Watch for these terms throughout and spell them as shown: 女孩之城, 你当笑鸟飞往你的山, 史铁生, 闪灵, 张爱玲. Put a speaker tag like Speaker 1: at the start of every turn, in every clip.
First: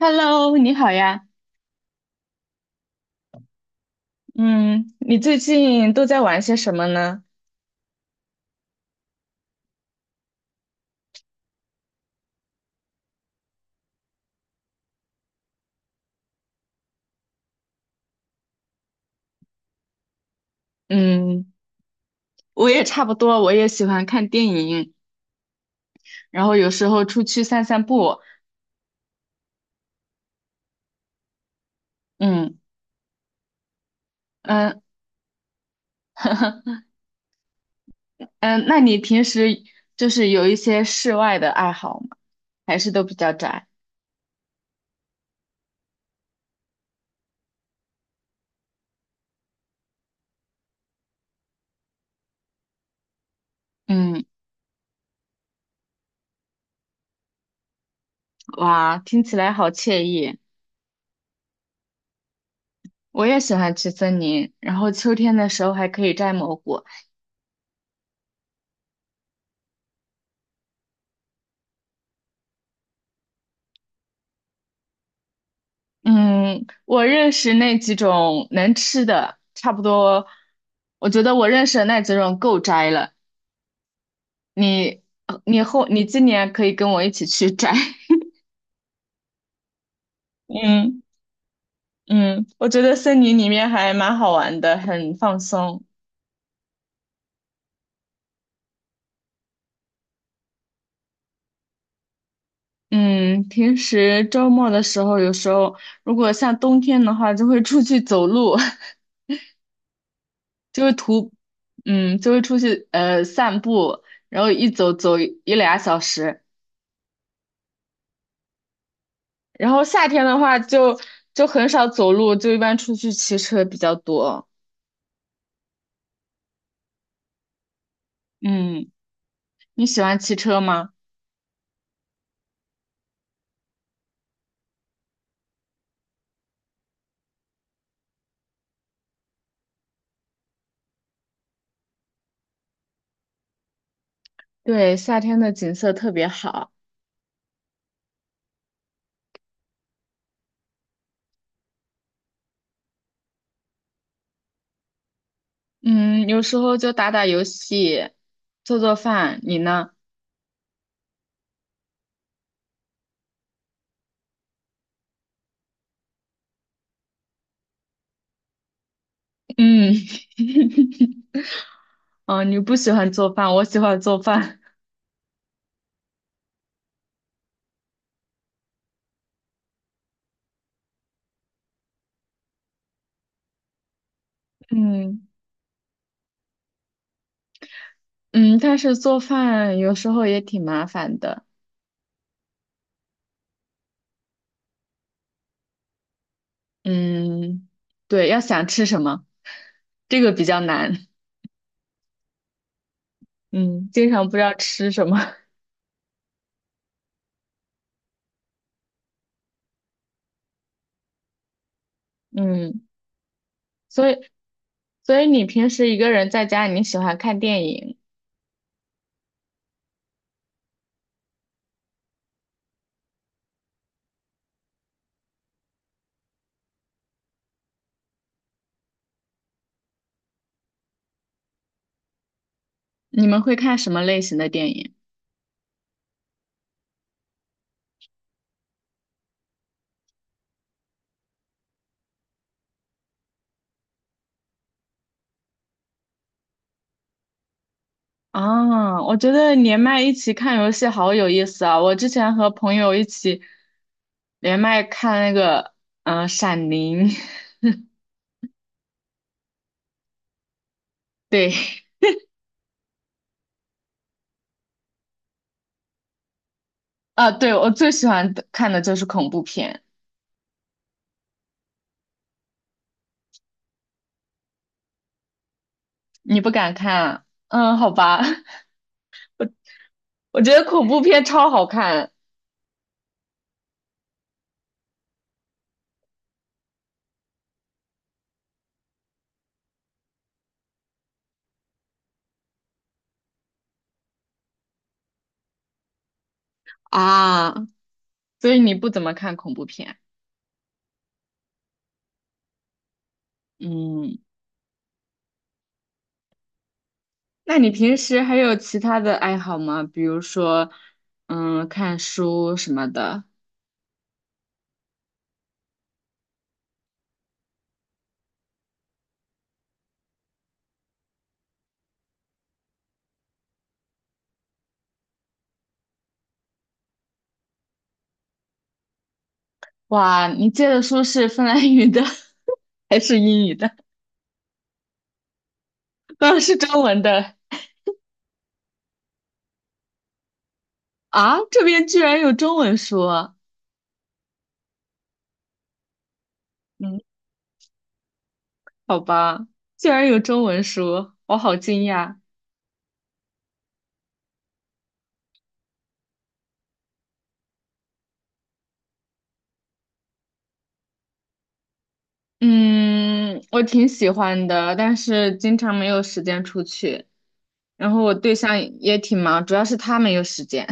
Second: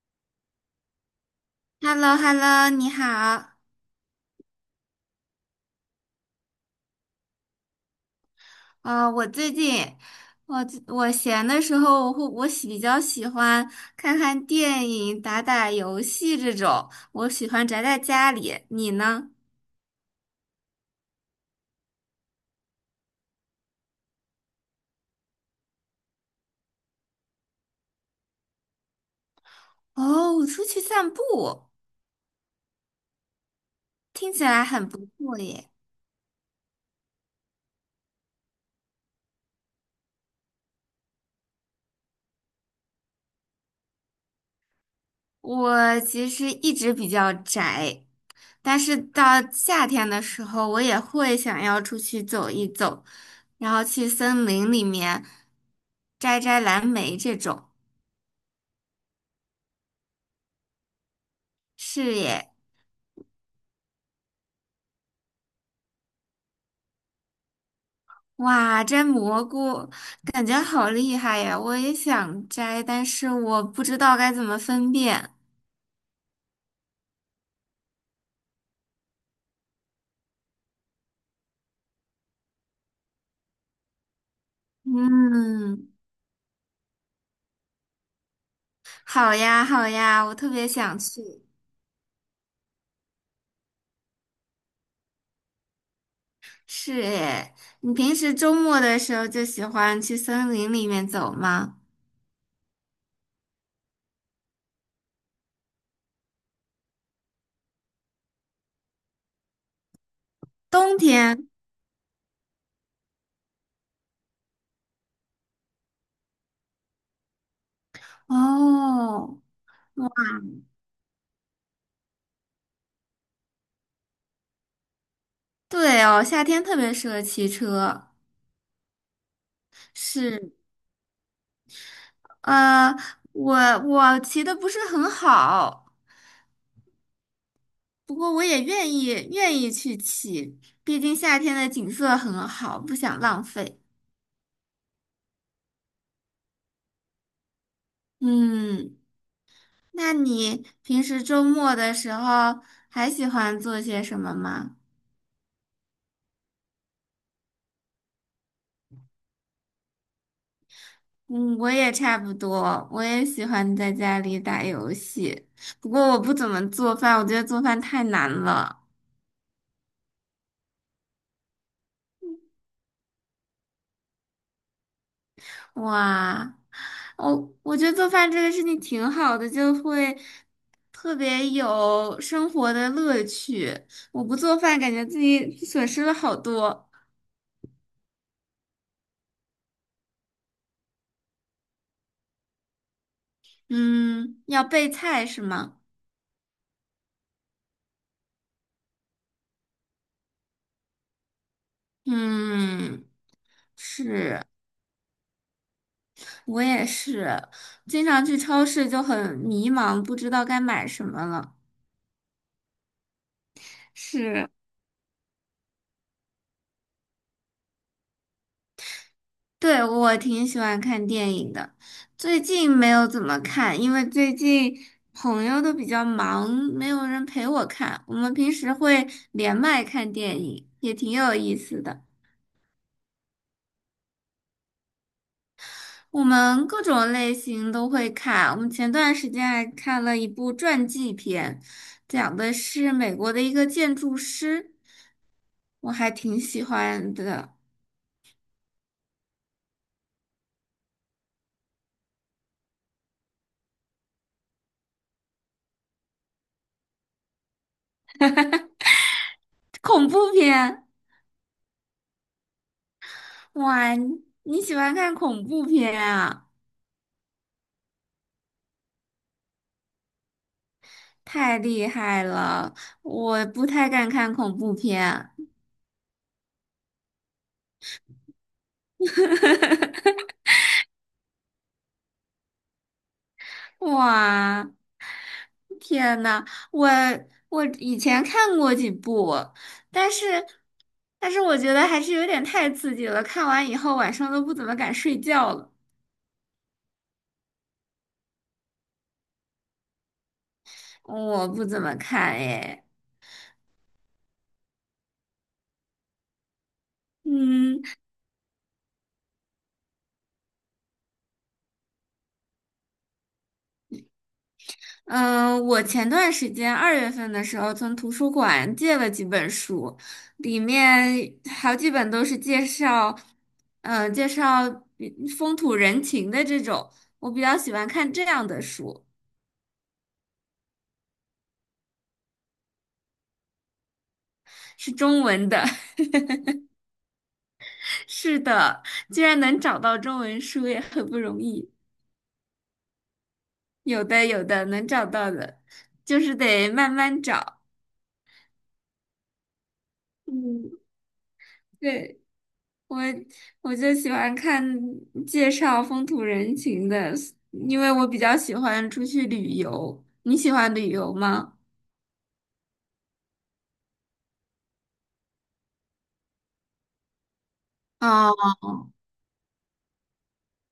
Speaker 1: Hello，你好呀。
Speaker 2: h e l l o h e l l o 你好。
Speaker 1: 嗯，你最近都在玩些什么呢？
Speaker 2: 我最近我闲的时候，我比较喜欢看看电影、打打游戏这种。我喜欢宅在家里，你呢？
Speaker 1: 嗯，我也差不多，我也喜欢看电影，然后有时候出去散散步。
Speaker 2: 哦，我出去散步，
Speaker 1: 嗯
Speaker 2: 听起来
Speaker 1: 嗯
Speaker 2: 很不错耶。
Speaker 1: 嗯，那你平时就是有一些室外的爱好吗？还是都比较宅？
Speaker 2: 我其实一直比较宅，但是到夏天的时候，我也会想要出去走一走，然后去
Speaker 1: 嗯，
Speaker 2: 森林里面摘摘蓝莓这种。
Speaker 1: 哇，听起来好惬意。
Speaker 2: 是耶。
Speaker 1: 我也喜欢去森林，然后秋天的时候还可以摘蘑菇。
Speaker 2: 哇，摘蘑菇感觉好厉害呀！我也想摘，但是我不知道该怎么分辨。
Speaker 1: 嗯，我认识那几种能吃的，差不多。我觉得我认识的那几种够摘了。你，呃你后，
Speaker 2: 嗯，
Speaker 1: 你今年可以跟我一起去摘。
Speaker 2: 好呀，好呀，我特别想
Speaker 1: 嗯
Speaker 2: 去。
Speaker 1: 嗯，我觉得森林里面还蛮好玩的，很放松。
Speaker 2: 是诶，你平时周末的时候就喜欢去森林里面走吗？
Speaker 1: 嗯，平时周末的时候，有时候如果像冬天的话，就会出去走路，就会
Speaker 2: 冬
Speaker 1: 徒，
Speaker 2: 天？
Speaker 1: 嗯，就会出去散步，然后一走走一俩小时。
Speaker 2: 哦，
Speaker 1: 然后夏天的话就很少走路，就一般出去骑车比较多。
Speaker 2: 对哦，夏天特别适合骑车。
Speaker 1: 嗯，你喜欢骑
Speaker 2: 是，
Speaker 1: 车吗？
Speaker 2: 呃，我我骑的不是很好。不过我也愿意去骑，毕竟夏天的景色很好，不想浪费。
Speaker 1: 对，夏天的景色特别好。
Speaker 2: 嗯，那你平时周末的时候还喜欢做些什么吗？
Speaker 1: 嗯，有时候就打打游戏，做做饭。你呢？
Speaker 2: 嗯，我也差不多，我也喜欢在家里打游戏，不过我不怎么做饭，我觉得做饭太难了。
Speaker 1: 嗯，哦，你不喜欢做饭，我喜欢做饭。
Speaker 2: 哇，我觉得做饭这个事情挺好的，就会特别有生活的乐趣。我不做 饭，感觉自
Speaker 1: 嗯
Speaker 2: 己损失了好多。
Speaker 1: 嗯，但是做饭有时候也挺麻烦的。
Speaker 2: 嗯，要备菜是吗？
Speaker 1: 嗯，对，要想吃什么，这个比较难。
Speaker 2: 嗯，
Speaker 1: 嗯，经常不知道吃什么。
Speaker 2: 我也是，经常去超市就很迷茫，不知道该买什么了。
Speaker 1: 嗯，所以
Speaker 2: 是。
Speaker 1: 所以你平时一个人在家，你喜欢看电影，
Speaker 2: 对，我挺喜欢看电影的，最近没有怎么看，因为最近朋友都比较忙，没有人陪我看。我们平时会连麦看电影，也挺有意思的。
Speaker 1: 你们会看什么类型的电影？
Speaker 2: 我们各种类型都会看。我们前段时间还看了一部传记片，讲的是美国的一个建筑师，我还挺喜欢的。
Speaker 1: 啊，我觉得连麦一起看游戏好有意思啊！我之前和朋友一起连麦看那个，《闪灵》，
Speaker 2: 恐怖片，
Speaker 1: 对，
Speaker 2: 哇，你喜欢看恐怖片啊？
Speaker 1: 啊，对，我最喜欢的看的就是恐怖片，
Speaker 2: 太厉害了，我不太敢看恐怖片。
Speaker 1: 你不敢看啊嗯，好吧，我觉得恐怖片超好看
Speaker 2: 哇，天呐，我我以前看过几部，但是但是我觉得还是有点太刺激了，看完以后晚上都不怎么敢睡觉了。
Speaker 1: 啊，所以你不怎么看恐怖片，
Speaker 2: 我不怎么看诶，
Speaker 1: 嗯。那你
Speaker 2: 嗯。
Speaker 1: 平时还有其他的爱好吗？比如说，看书什么的。
Speaker 2: 嗯，我前段时间二月份的时候从图书馆借了几本书，里面好几本都是介绍，介绍比风土人情的这种，我比较喜欢看这样的书，
Speaker 1: 哇，你借的书是芬兰语的 还是英语的？
Speaker 2: 是中文的。
Speaker 1: 当然是中文的
Speaker 2: 是的，居然能找到中文书也很不
Speaker 1: 啊！
Speaker 2: 容
Speaker 1: 这
Speaker 2: 易，
Speaker 1: 边居然有中文书啊，
Speaker 2: 有的有的能找到的，就是得慢
Speaker 1: 嗯，
Speaker 2: 慢找。
Speaker 1: 好吧，居然有中文
Speaker 2: 嗯，
Speaker 1: 书，我好惊讶。
Speaker 2: 对。我我就喜欢看介绍风土人情的，因为我比较喜欢出去旅游。你喜欢旅游吗？
Speaker 1: 嗯，我挺喜欢的，但是经常没有时间出去。然后我对
Speaker 2: 哦，
Speaker 1: 象也挺忙，主要是他没有时间。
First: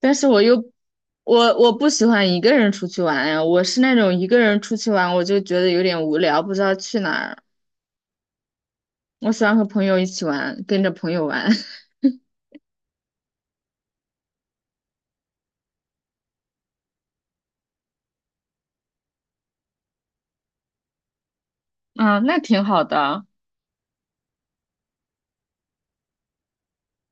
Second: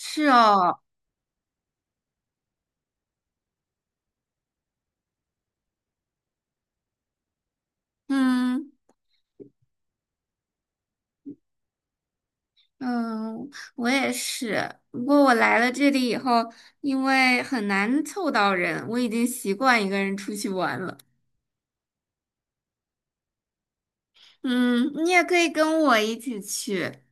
Speaker 1: 但是我又
Speaker 2: 哦，
Speaker 1: 我不喜欢一个人出去玩呀，我是那种一个人出去玩我就觉得有点无聊，不知道去哪儿。
Speaker 2: 嗯
Speaker 1: 我喜欢和朋友一起玩，跟着朋友玩。
Speaker 2: 嗯，我也是。不过我来了这里以后，因为很难凑到人，我已经习惯一个人出去玩了。
Speaker 1: 嗯，那挺好的
Speaker 2: 嗯，你也可以跟我一起去。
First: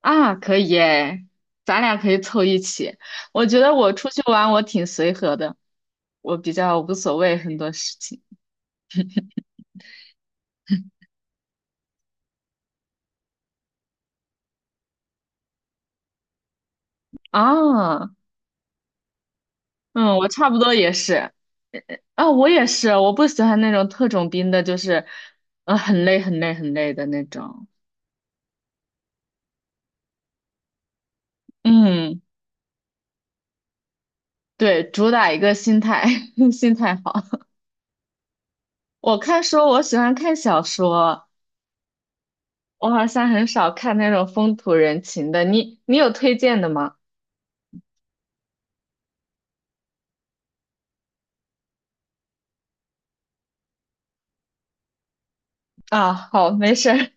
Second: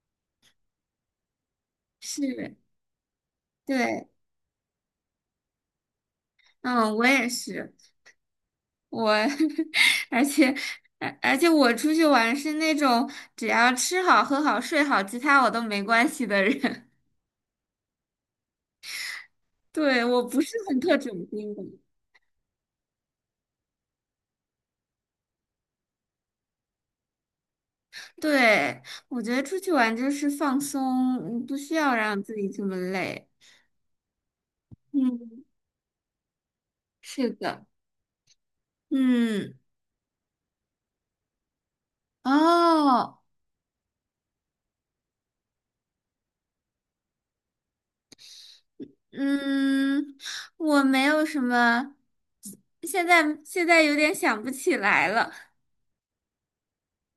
Speaker 1: 啊，可以耶，咱俩可以
Speaker 2: 是，
Speaker 1: 凑一起。我觉得我出
Speaker 2: 对，
Speaker 1: 去玩我挺随和的，我比较无
Speaker 2: 嗯，我
Speaker 1: 所
Speaker 2: 也
Speaker 1: 谓很多
Speaker 2: 是。
Speaker 1: 事情。
Speaker 2: 我 而且而且我出去玩是那种只要吃好、喝好、睡好，其他我都没关系的人。
Speaker 1: 啊，
Speaker 2: 对，
Speaker 1: 嗯，
Speaker 2: 我
Speaker 1: 我
Speaker 2: 不
Speaker 1: 差
Speaker 2: 是
Speaker 1: 不多
Speaker 2: 很
Speaker 1: 也
Speaker 2: 特种
Speaker 1: 是。
Speaker 2: 兵的。
Speaker 1: 啊，我也是，我不喜欢那种特种兵的，就是，很累很累很累的那种。
Speaker 2: 对，我觉得出去玩就是放松，嗯不需要
Speaker 1: 嗯。
Speaker 2: 让自己这么累。
Speaker 1: 对，主打一
Speaker 2: 嗯，
Speaker 1: 个心态，心态好。
Speaker 2: 是的，
Speaker 1: 我看书，
Speaker 2: 嗯，
Speaker 1: 我喜欢看小说，我好
Speaker 2: 哦，
Speaker 1: 像很少看那种风土人情的。你有推荐的吗？
Speaker 2: 嗯，我没有什么，现在有点想不起来了。
Speaker 1: 啊，好，没事儿。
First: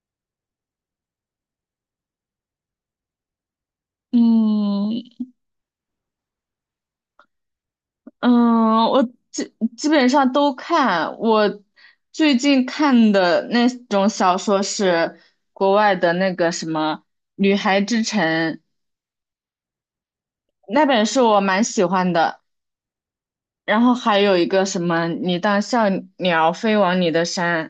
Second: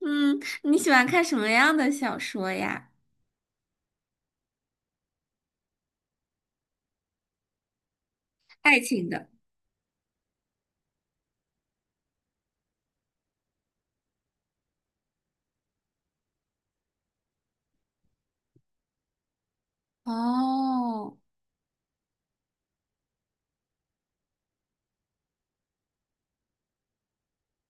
Speaker 2: 嗯，你喜欢看什么样的小说呀？
Speaker 1: 嗯
Speaker 2: 爱
Speaker 1: 嗯，我
Speaker 2: 情的。
Speaker 1: 基本上都看。我最近看的那种小说是国外的那个什么《女孩之城》，那本
Speaker 2: 哦，
Speaker 1: 书我蛮喜欢的。然后还有一个什么《你当笑鸟飞往你的山》。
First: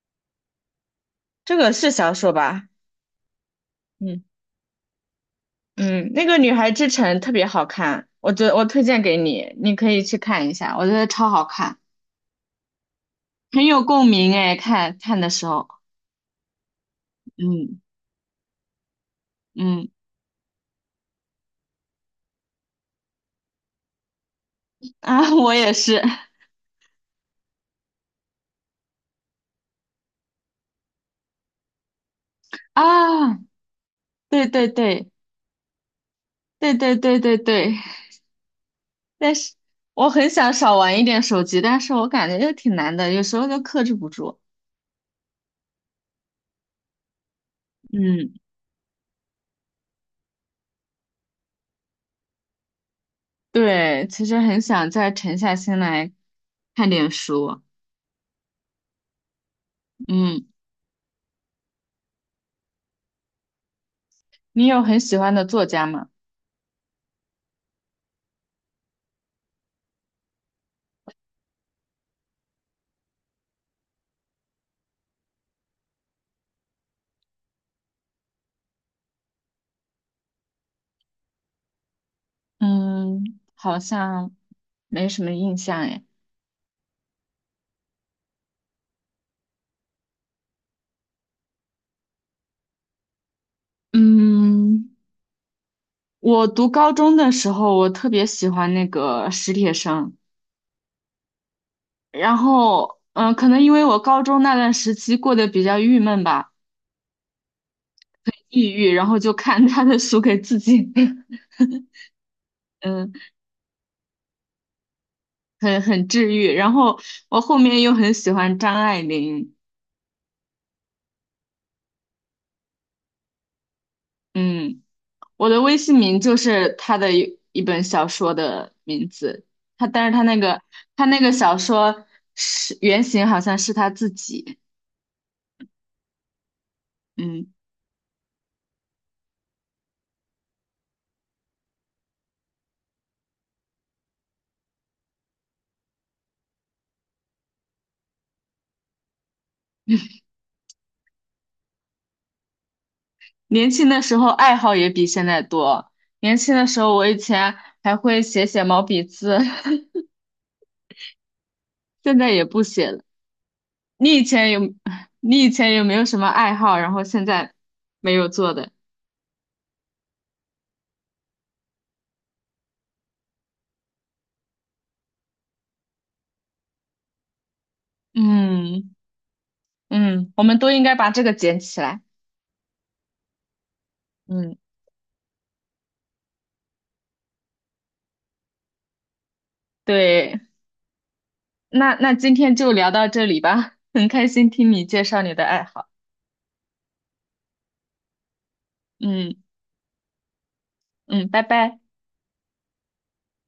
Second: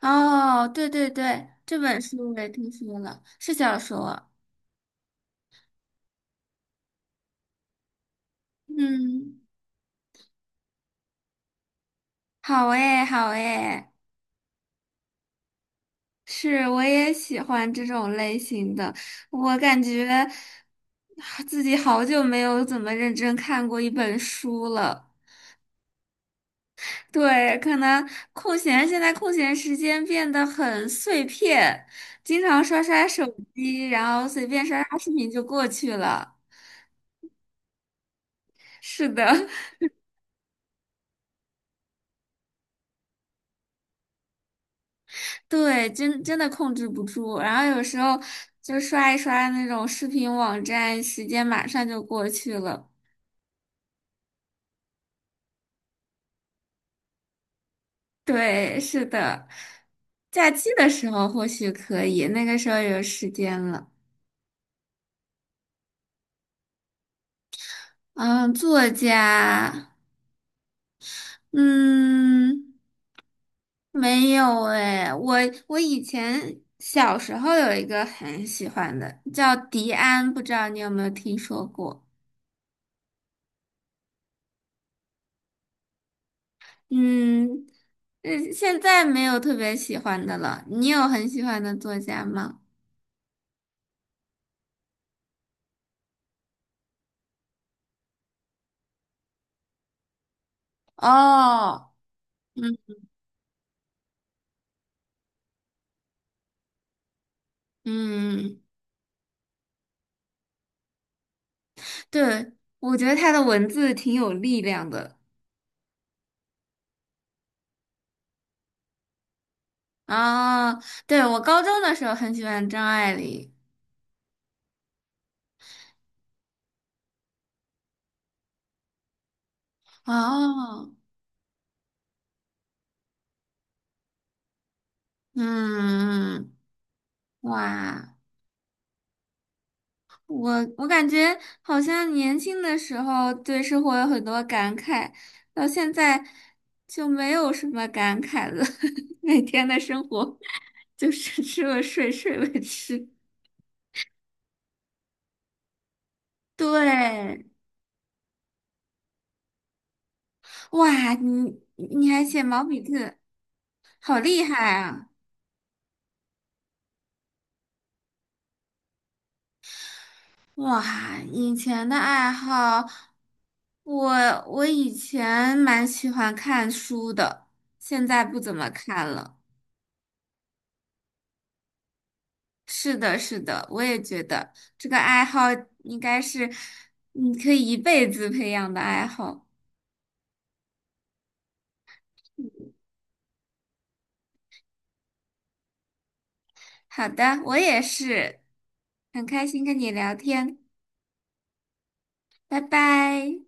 Speaker 2: 哦，对对对，
Speaker 1: 这个
Speaker 2: 这
Speaker 1: 是
Speaker 2: 本
Speaker 1: 小说
Speaker 2: 书我也
Speaker 1: 吧？
Speaker 2: 听说了，是小
Speaker 1: 嗯
Speaker 2: 说。
Speaker 1: 嗯，那个《女孩之城》特别好看，我觉得我推荐给
Speaker 2: 嗯，
Speaker 1: 你，你可以去看一下，我觉得超好看，
Speaker 2: 好诶，好
Speaker 1: 很有
Speaker 2: 诶，
Speaker 1: 共鸣哎，看看的时候，
Speaker 2: 是，我也喜欢
Speaker 1: 嗯
Speaker 2: 这种类型的。我感
Speaker 1: 嗯
Speaker 2: 觉啊自己好久没有怎么认真看过一本书 了。
Speaker 1: 啊，我也是
Speaker 2: 对，可能空闲，现在空闲时间变得很碎片，经常刷刷手
Speaker 1: 啊，
Speaker 2: 机，然后随
Speaker 1: 对
Speaker 2: 便
Speaker 1: 对
Speaker 2: 刷刷
Speaker 1: 对
Speaker 2: 视频就过去了。
Speaker 1: 对对对对对，
Speaker 2: 是
Speaker 1: 但
Speaker 2: 的。
Speaker 1: 是我很想少玩一点手机，但是我感觉又挺难的，有时候就克制不住。
Speaker 2: 对，真真的控制不住。然后有时候
Speaker 1: 嗯，
Speaker 2: 就刷一刷那种视频网站，时间马上就过去了。
Speaker 1: 对，其实很想再沉下心来看点书。
Speaker 2: 对，是的，
Speaker 1: 嗯，
Speaker 2: 假期的时候或许可以，那个时候有时间了。
Speaker 1: 你有很喜欢的作家吗？
Speaker 2: 嗯，作家，嗯，没有诶，我以前小时候有一个很喜欢的，叫迪安，不知道你有没有听说过？
Speaker 1: 嗯，好像没什么印象哎。
Speaker 2: 嗯，嗯，现在没有特别喜欢的了。你有很喜欢的作家吗？
Speaker 1: 嗯，我读高中的时候，我特别喜欢那个史铁生，
Speaker 2: 哦，
Speaker 1: 然
Speaker 2: 嗯
Speaker 1: 后可能因为我高中那段时期过得比较郁闷吧，
Speaker 2: 嗯，
Speaker 1: 抑郁，然后就看他的书给自己，
Speaker 2: 对，我觉
Speaker 1: 嗯，
Speaker 2: 得他的文字挺有力量的。
Speaker 1: 很治愈。然后我后面又很喜欢张爱玲，
Speaker 2: 啊。对，我高中的时候很喜欢张爱玲。
Speaker 1: 嗯。我的微信名就是他的一本小说的名字，他但是他那个
Speaker 2: 哦，
Speaker 1: 他那个小说是原型好像是他自己，
Speaker 2: 嗯，
Speaker 1: 嗯，
Speaker 2: 哇。我我感觉好像年轻的时候对生活有很多感慨，到现在就没有什么感慨了。每天的生活就是吃了睡，睡了吃。
Speaker 1: 年轻的时候爱好也比现在多，年轻的时候我以
Speaker 2: 对，
Speaker 1: 前还会写写毛笔字，
Speaker 2: 哇，你 你
Speaker 1: 现
Speaker 2: 还
Speaker 1: 在
Speaker 2: 写
Speaker 1: 也不
Speaker 2: 毛笔
Speaker 1: 写了。
Speaker 2: 字，
Speaker 1: 你
Speaker 2: 好
Speaker 1: 以
Speaker 2: 厉
Speaker 1: 前有
Speaker 2: 害啊！
Speaker 1: 你以前有没有什么爱好，然后现在没有做的？
Speaker 2: 哇，以前的爱好，我我以前蛮喜欢看书的，现在不怎么
Speaker 1: 嗯
Speaker 2: 看了。
Speaker 1: 嗯，我们都应该把这个捡起来。
Speaker 2: 是的，是的，我也觉得
Speaker 1: 嗯，
Speaker 2: 这个爱好应该是你可以一辈子培养的爱好。
Speaker 1: 对。那今天就聊到这里吧，很开心听你介绍你的爱好。
Speaker 2: 好的，我也是，很
Speaker 1: 嗯
Speaker 2: 开心跟你聊天，
Speaker 1: 嗯，拜拜。
Speaker 2: 拜拜。